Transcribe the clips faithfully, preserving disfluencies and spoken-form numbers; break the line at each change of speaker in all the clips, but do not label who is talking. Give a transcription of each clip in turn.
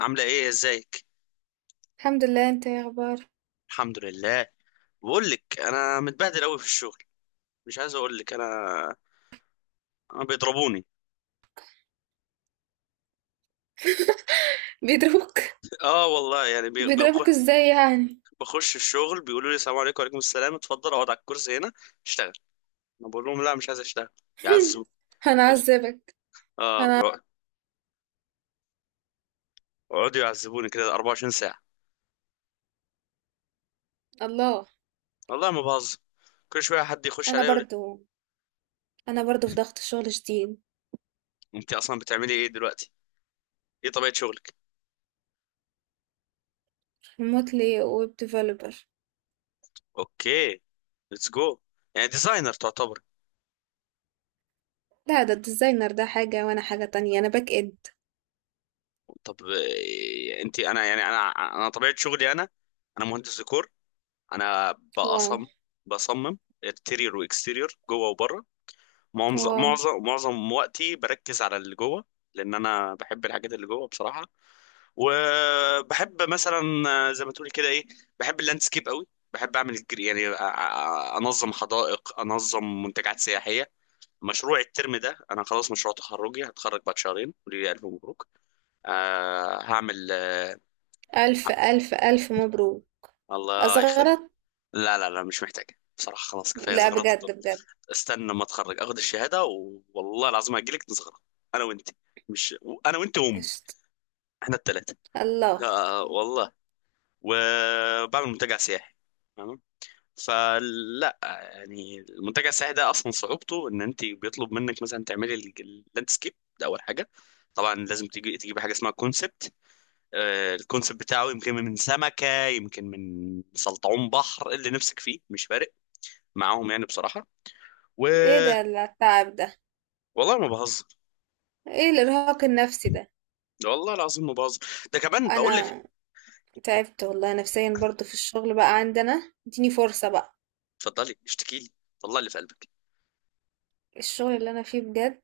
عاملة ايه ازيك؟
الحمد لله. انت ايه اخبارك؟
الحمد لله. بقول لك انا متبهدل قوي في الشغل. مش عايز اقول لك، انا انا بيضربوني.
بيضربوك؟
اه والله، يعني بي- بخ-
بيضربوك ازاي يعني؟
بخش الشغل بيقولوا لي السلام عليكم، وعليكم السلام، اتفضل اقعد على الكرسي هنا، اشتغل. انا بقول لهم لا، مش عايز اشتغل. يعذبوني.
هنعذبك؟
اه. يقعدوا يعذبوني كده 24 ساعة.
الله.
والله ما بهزر. كل شوية حد يخش
انا
عليا يقول لي.
برضو انا برضو في ضغط شغل شديد.
انت اصلا بتعملي ايه دلوقتي؟ ايه طبيعة شغلك؟
ريموتلي ويب ديفلوبر.
اوكي. ليتس جو. يعني ديزاينر تعتبر.
لا، ده الديزاينر ده حاجة وانا حاجة تانية. انا باك اند.
طب إيه، انت انا يعني انا انا طبيعه شغلي. انا انا مهندس ديكور. انا
واو.
بأصم بصمم انتيريور واكستيريور، جوه وبره. معظم
واو.
معظم معظم وقتي بركز على اللي جوه، لان انا بحب الحاجات اللي جوه بصراحه. وبحب مثلا، زي ما تقولي كده، ايه، بحب اللاندسكيب قوي. بحب اعمل الجر- يعني أ- أ- انظم حدائق، انظم منتجعات سياحيه. مشروع الترم ده، انا خلاص مشروع تخرجي، هتخرج بعد شهرين، ولي الف مبروك. آه، هعمل. آه،
الف الف الف مبروك!
الله يخليك.
اصغرت.
لا لا لا مش محتاج. بصراحة خلاص كفاية
لا،
زغرطة. طب
بجد بجد.
استنى لما اتخرج اخد الشهادة و... والله العظيم هجيلك نزغرط. انا وانت. مش انا وانت وامي.
قشطة.
احنا الثلاثة.
الله.
آه والله. وبعمل منتجع سياحي. تمام. فلا، يعني المنتجع السياحي ده اصلا صعوبته ان انت بيطلب منك مثلا تعملي ال- اللاندسكيب. ده اول حاجة. طبعا لازم تجي تجيبي حاجة اسمها كونسبت. الكونسبت بتاعه يمكن من سمكة، يمكن من سلطعون بحر، اللي نفسك فيه مش فارق معاهم يعني بصراحه. و...
ايه ده التعب ده؟
والله ما بهزر.
ايه الارهاق النفسي ده؟
ده والله العظيم ما بهزر. ده كمان بقول لك.
انا تعبت والله نفسيا برضو في الشغل بقى عندنا. اديني فرصة بقى.
اتفضلي اشتكي لي. طلع اللي في قلبك.
الشغل اللي انا فيه بجد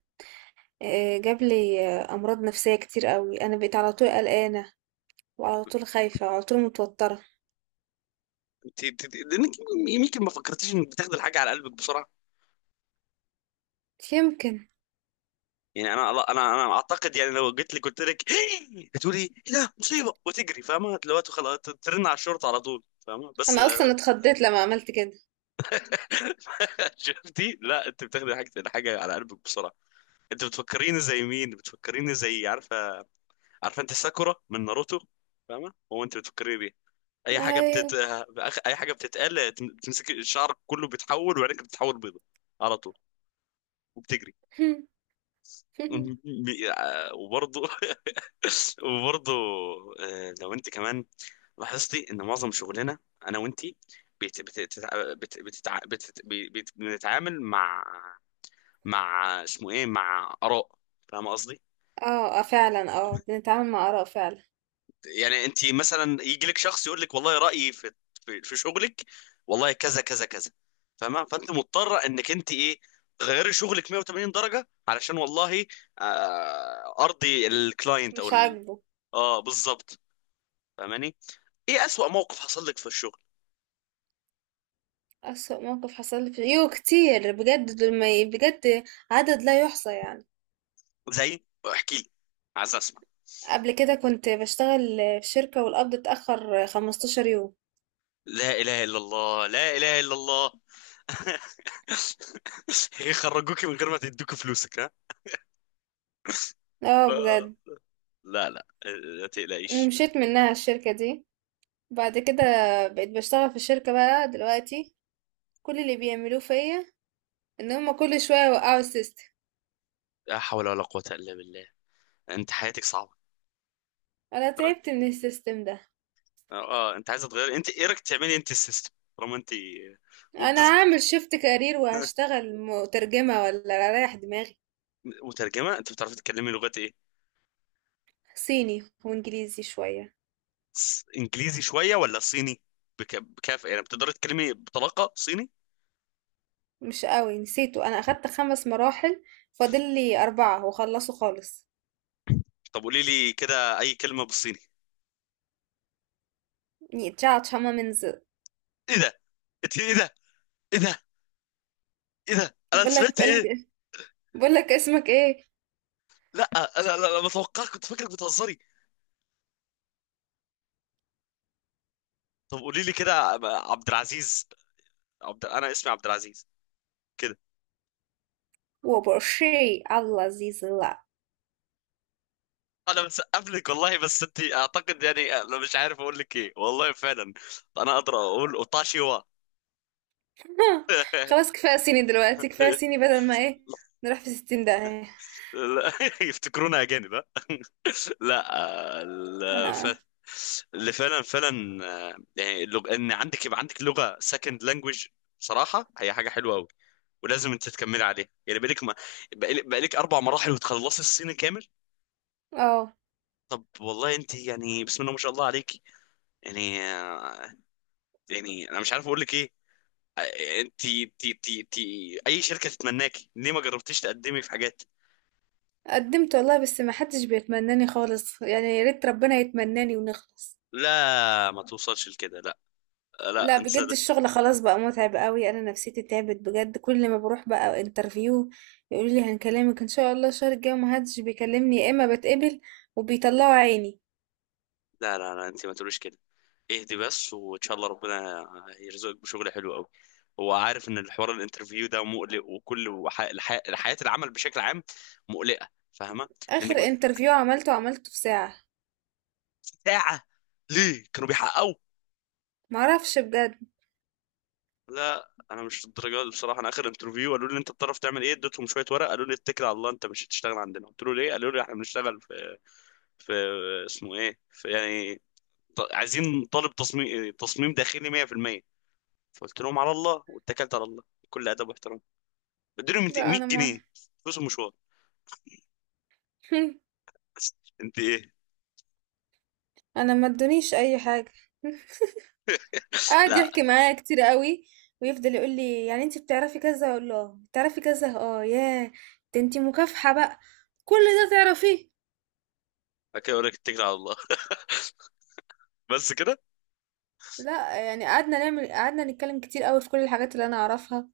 آه، جاب لي آه، امراض نفسيه كتير قوي. انا بقيت على طول قلقانه، وعلى طول خايفه، وعلى طول متوتره.
انت انت- انت- لانك يمكن ما فكرتيش انك بتاخدي الحاجه على قلبك بسرعه.
يمكن.
يعني انا انا انا اعتقد يعني لو جيت لي قلت لك، هتقولي لا مصيبه، وتجري، فاهمه دلوقتي؟ خلاص ترن على الشرطه على طول، فاهمه؟ بس
انا اصلا اتخضيت لما عملت كده.
شفتي؟ لا، انت بتاخدي حاجه الحاجه على قلبك بسرعه. انت بتفكريني زي مين؟ بتفكريني زي، عارفه؟ عارفه انت ساكورا من ناروتو؟ فاهمه؟ هو انت بتفكريني بيه. اي حاجه
ايوه.
بتت... بأخ- اي حاجه بتتقال بتمسك الشعر كله، بيتحول وعينك بتتحول بيضه على طول، وبتجري. وبرضه وبرضه. آه، لو انت كمان لاحظتي ان معظم شغلنا، انا وانتي، بت... بت... بتتع- بت... بتتع... بت... بت... بنتعامل مع، مع اسمه ايه، مع اراء. فاهم قصدي؟
اه، آه، فعلا، اه، بنتعامل مع اراء فعلا.
يعني انت مثلا يجي لك شخص يقول لك، والله رايي في، في في شغلك، والله كذا كذا كذا، فاهمه؟ فانت مضطره انك انت ايه، تغيري شغلك مية وتمانين درجة درجه، علشان والله آه ارضي الكلاينت او
مش
ال...
عاجبه.
اه بالظبط. فاهماني؟ ايه اسوأ موقف حصل لك في الشغل؟
اسوأ موقف حصل لي في يو كتير بجد دول ما ي- بجد. عدد لا يحصى يعني.
زي؟ احكي لي، عايز اسمع.
قبل كده كنت بشتغل في شركه والقبض اتاخر 15 يوم.
لا اله الا الله، لا اله الا الله. يخرجوكي من غير ما تدوكي فلوسك؟ ها؟
اه، بجد.
لا لا، لا تقلقيش.
مشيت منها الشركه دي. بعد كده بقيت بشتغل في شركة بقى دلوقتي. كل اللي بيعملوه فيا ان هما كل شوية يوقعوا السيستم.
لا حول ولا قوة إلا بالله. انت حياتك صعبه.
انا تعبت من السيستم ده.
اه. آه، انت عايزه تغير؟ انت ايه رايك تعملي انت السيستم، طالما انت. وب.
انا هعمل شيفت كارير وهشتغل مترجمة ولا رايح دماغي.
وترجمه؟ انت بتعرفي تتكلمي لغات ايه؟
صيني وانجليزي شوية.
ص- انجليزي شويه ولا صيني؟ بك... بكافة؟ يعني بتقدري تتكلمي بطلاقه صيني؟
مش قوي، نسيته. انا اخدت خمس مراحل، فاضل لي اربعة وخلصوا خالص.
طب قولي لي كده اي كلمه بالصيني.
ني تشاتش هما منز.
ايه ده؟ انت ايه ده؟ ايه ده؟ ايه ده؟ انا
بقولك
سمعت
بقولك
ايه؟
بقولك اسمك ايه؟
لا، انا انا أنا متوقع، كنت فاكرك بتهزري. طب قولي لي كده. عبد العزيز. عبد... انا اسمي عبد العزيز.
وبرشي الله عزيز.
انا مسقف لك والله. بس انت اعتقد يعني، انا مش عارف اقول لك ايه والله فعلا. انا اقدر اقول اوتاشيوا.
خلاص، كفاية صيني دلوقتي، كفاية صيني بدل ما ايه نروح في ستين داهية.
لا يفتكرونا اجانب؟ ها؟ لا. آه، ال- ف...
انا
اللي فعلا فعلا، آه، يعني اللغ... ان عندك، يبقى عندك لغه، سكند لانجوج، بصراحه هي حاجه حلوه قوي، ولازم انت تكملي عليها. يعني بقالك ما، بقالك بقالك اربع مراحل وتخلصي الصيني كامل.
اه
طب والله انت يعني بسم الله ما شاء الله عليكي. يعني آه، يعني انا مش عارف اقول لك ايه. انتي تي تي تي اي شركه تتمناكي، ليه ما جربتيش تقدمي في حاجات؟
قدمت والله، بس ما حدش بيتمناني خالص يعني، يا ريت ربنا يتمناني ونخلص.
لا، ما توصلش لكده. لا،
لا،
لا، انت
بجد
صدق.
الشغل خلاص بقى متعب قوي. انا نفسيتي تعبت بجد. كل ما بروح بقى انترفيو يقولوا لي هنكلمك ان شاء الله الشهر الجاي، وما حدش بيكلمني يا اما بتقبل، وبيطلعوا عيني.
لا لا لا، انت ما تقوليش كده. اهدي بس، وان شاء الله ربنا يرزقك بشغل حلو قوي. هو عارف ان الحوار الانترفيو ده مقلق، وكل وح... الح... حياه العمل بشكل عام مقلقه، فاهمه؟ لانك
اخر
ب-
انترفيو عملته عملته في ساعة.
ساعه؟ ليه كانوا بيحققوا؟
معرفش بجد.
لا انا مش الدرجه دي بصراحه. انا اخر انترفيو قالوا لي انت بتعرف تعمل ايه، اديتهم شويه ورق، قالوا لي اتكل على الله، انت مش هتشتغل عندنا. قلت له ليه؟ قالوا لي احنا بنشتغل في، اسمه ايه، في يعني، ط- عايزين طالب تصميم، تصميم داخلي مية في المية. فقلت لهم على الله، واتكلت على الله، بكل ادب واحترام اديلهم
لا،
100
انا ما
جنيه فلوس المشوار. انت ايه؟
انا ما ادونيش اي حاجة. قعد
لا.
يحكي معايا كتير قوي. ويفضل يقول لي يعني انت بتعرفي كذا، اقول له بتعرفي كذا. اه، ياه، ده انت مكافحة بقى، كل ده تعرفيه.
اوكي، اقول لك اتكل على الله. بس كده.
لا يعني قعدنا نعمل قعدنا نتكلم كتير قوي في كل الحاجات اللي انا اعرفها.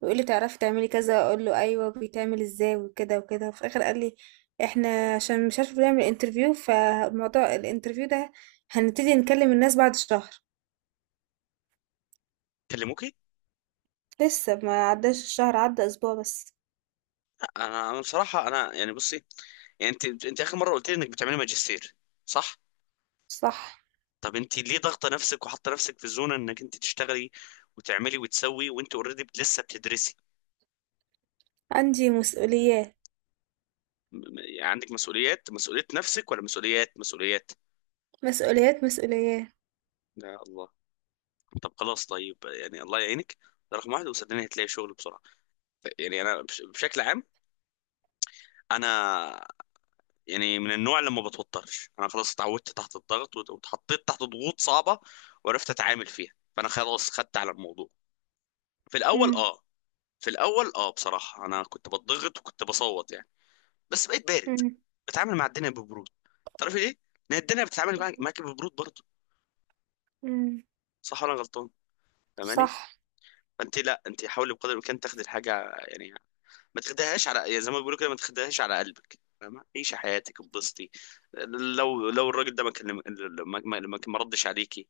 ويقول لي تعرفي تعملي كذا، اقول له ايوه بيتعمل ازاي وكده وكده. وفي الاخر قال لي: احنا عشان مش عارفه بنعمل انترفيو، فموضوع الانترفيو ده هنبتدي نكلم الناس بعد شهر.
كلموكي؟
لسه ما عداش الشهر، عدى اسبوع بس.
لا، انا انا بصراحه، انا يعني بصي، يعني انت انت اخر مره قلت لي انك بتعملي ماجستير، صح؟
صح.
طب انت ليه ضاغطه نفسك وحاطه نفسك في الزونه انك انت تشتغلي وتعملي وتسوي، وانت اوريدي لسه بتدرسي؟
عندي مسؤوليات.
م- م- عندك مسؤوليات؟ مسؤولية نفسك، ولا مسؤوليات مسؤوليات؟
مسؤوليات مسؤوليات.
يا الله. طب خلاص، طيب، يعني الله يعينك. ده رقم واحد، وصدقني هتلاقي شغل بسرعة. يعني أنا بش- بشكل عام، أنا، يعني من النوع اللي ما بتوترش. أنا خلاص اتعودت تحت الضغط، وت- واتحطيت تحت ضغوط صعبة وعرفت أتعامل فيها. فأنا خلاص خدت على الموضوع. في الأول
إمم.
أه، في الأول أه بصراحة أنا كنت بتضغط وكنت بصوت يعني، بس بقيت بارد.
إمم.
بتعامل مع الدنيا ببرود. تعرفي ليه؟ لأن الدنيا بتتعامل معاك، معاك ببرود برضه.
إمم.
صح ولا أنا غلطان؟ فاهماني؟
صح.
فأنت لا، أنت حاولي بقدر الإمكان تاخدي الحاجة، يعني ما تاخدهاش على، يا زي ما بيقولوا كده، ما تاخدهاش على قلبك، فاهمة؟ عيشي حياتك اتبسطي. لو لو الراجل ده ما كلم، ما ما ما- ما ردش عليكي،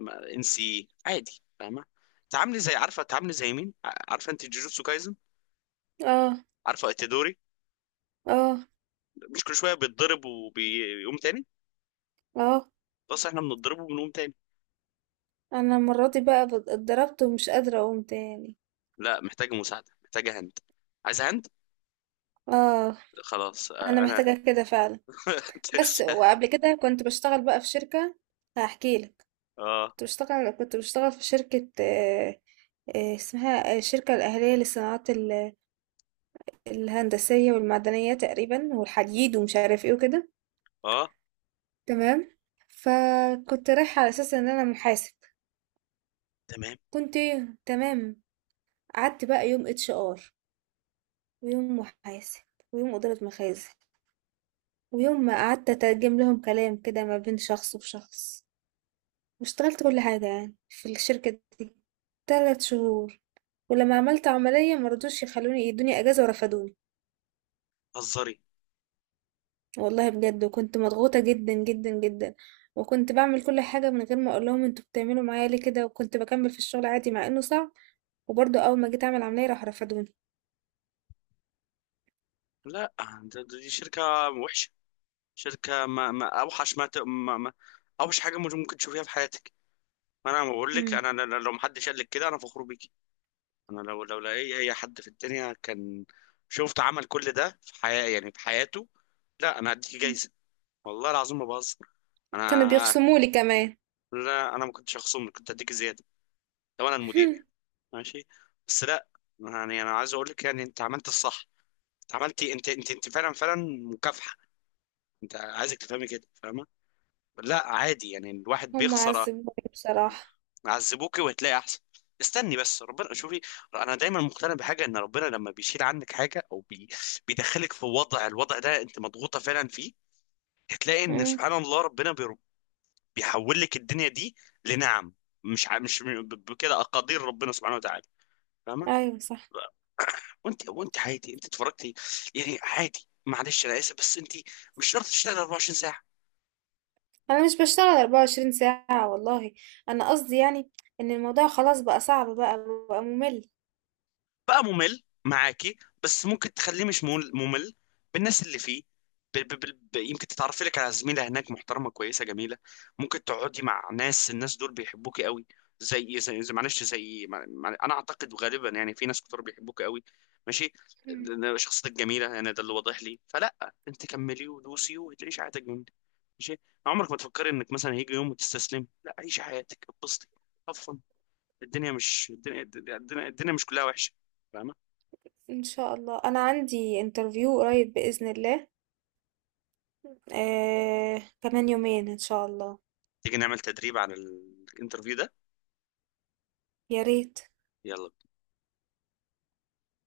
ما- انسي عادي، فاهمة؟ تعاملي زي، عارفة؟ تعاملي زي مين، ع- عارفة انت جوجوتسو كايزن؟
آه.
عارفة اتيدوري؟
آه.
مش كل شوية بيتضرب وبيقوم تاني؟
آه.
بس احنا بنضربه وبنقوم تاني.
أنا المرّة دي بقى ب اتضربت ومش قادرة أقوم تاني.
لا محتاجة مساعدة، محتاجة هند، عايزة هند.
آه.
خلاص.
أنا
آه، انا.
محتاجة كده فعلًا. بس وقبل كده كنت باشتغل بقى في شركة. هاحكي لك.
اه
كنت باشتغل كنت باشتغل في شركة آآ، آآ، اسمها آه، الشركة الأهلية للصناعات ال الهندسية والمعدنية تقريبًا، والحديد ومش عارف إيه وكده.
اه
تمام. فكنت رايحة على أساس إن أنا محاسب.
تمام.
كنت إيه؟ تمام. قعدت بقى يوم اتش ار، ويوم محاسب، ويوم إدارة مخازن، ويوم ما قعدت أترجم لهم كلام كده ما بين شخص وشخص. واشتغلت كل حاجة يعني في الشركة دي تلات شهور. ولما عملت عملية مرضوش يخلوني يدوني أجازة، ورفضوني.
هزري.
والله بجد. وكنت مضغوطة جدا جدا جدا. وكنت بعمل كل حاجة من غير ما أقول لهم انتوا بتعملوا معايا ليه كده، وكنت بكمل في الشغل عادي مع إنه صعب. وبرضه أول ما جيت أعمل عملية راح رفضوني.
لا، ده- ده- دي شركة وحشة. شركة ما، ما أوحش ما, ت... ما, ما أوحش حاجة مش ممكن تشوفيها في حياتك. ما أنا بقول لك،
مم.
أنا أنا- أنا لو محدش قال لك كده، أنا فخور بيكي. أنا لو لو لأي أي حد في الدنيا كان شفت عمل كل ده في حياة يعني في حياته، لا، أنا هديكي جايزة، والله العظيم ما بهزر.
كانوا
أنا،
بيخصموا لي كمان.
لا أنا ما كنتش هخصمك، كنت هديك زيادة لو أنا المدير يعني. ماشي، بس لا. يعني أنا عايز أقول لك، يعني أنت عملت الصح. أنت عملتي، أنت أنت أنت فعلا فعلا مكافحة. أنت عايزك تفهمي كده، فاهمة؟ لا عادي، يعني الواحد
هم
بيخسر.
عذبوني بصراحة.
عذبوكي وهتلاقي احسن. استني بس ربنا، شوفي، انا دايما مقتنع بحاجه، ان ربنا لما بيشيل عنك حاجه او بي... بيدخلك في وضع، الوضع ده انت مضغوطه فعلا فيه، هتلاقي ان
امم.
سبحان الله ربنا بي... بيحول لك الدنيا دي لنعم. مش ع... مش ب- بكده اقادير ربنا سبحانه وتعالى، فاهمه؟
ايوه، صح.
وانت وانت عادي، انت اتفرجتي يعني عادي، معلش انا اسف، بس انت مش شرط تشتغل أربعة وعشرين.
انا مش بشتغل 24 ساعة والله. انا قصدي يعني ان الموضوع خلاص بقى صعب، بقى بقى ممل.
بقى ممل معاكي، بس ممكن تخليه مش مول- ممل بالناس اللي فيه. ب ب ب ب يمكن تتعرفي لك على زميلة هناك محترمة كويسة جميلة. ممكن تقعدي مع ناس، الناس دول بيحبوكي قوي. زي زي, زي معلش زي مع مع- انا اعتقد غالبا يعني في ناس كتير بيحبوكي قوي، ماشي؟
مم.
شخصيتك جميلة، يعني ده اللي واضح لي، فلا، انت كملي ودوسي وتعيشي حياتك جميلة، ماشي؟ عمرك ما تفكري انك مثلا هيجي يوم وتستسلمي، لا، عيشي حياتك اتبسطي، هاف فن. الدنيا مش الدنيا، الدنيا, الدنيا مش كلها وحشة، فاهمة؟
ان شاء الله، انا عندي انترفيو قريب بإذن الله. آه، كمان يومين ان شاء الله.
تيجي نعمل تدريب عن الانترفيو ده؟
يا ريت.
يلا بينا.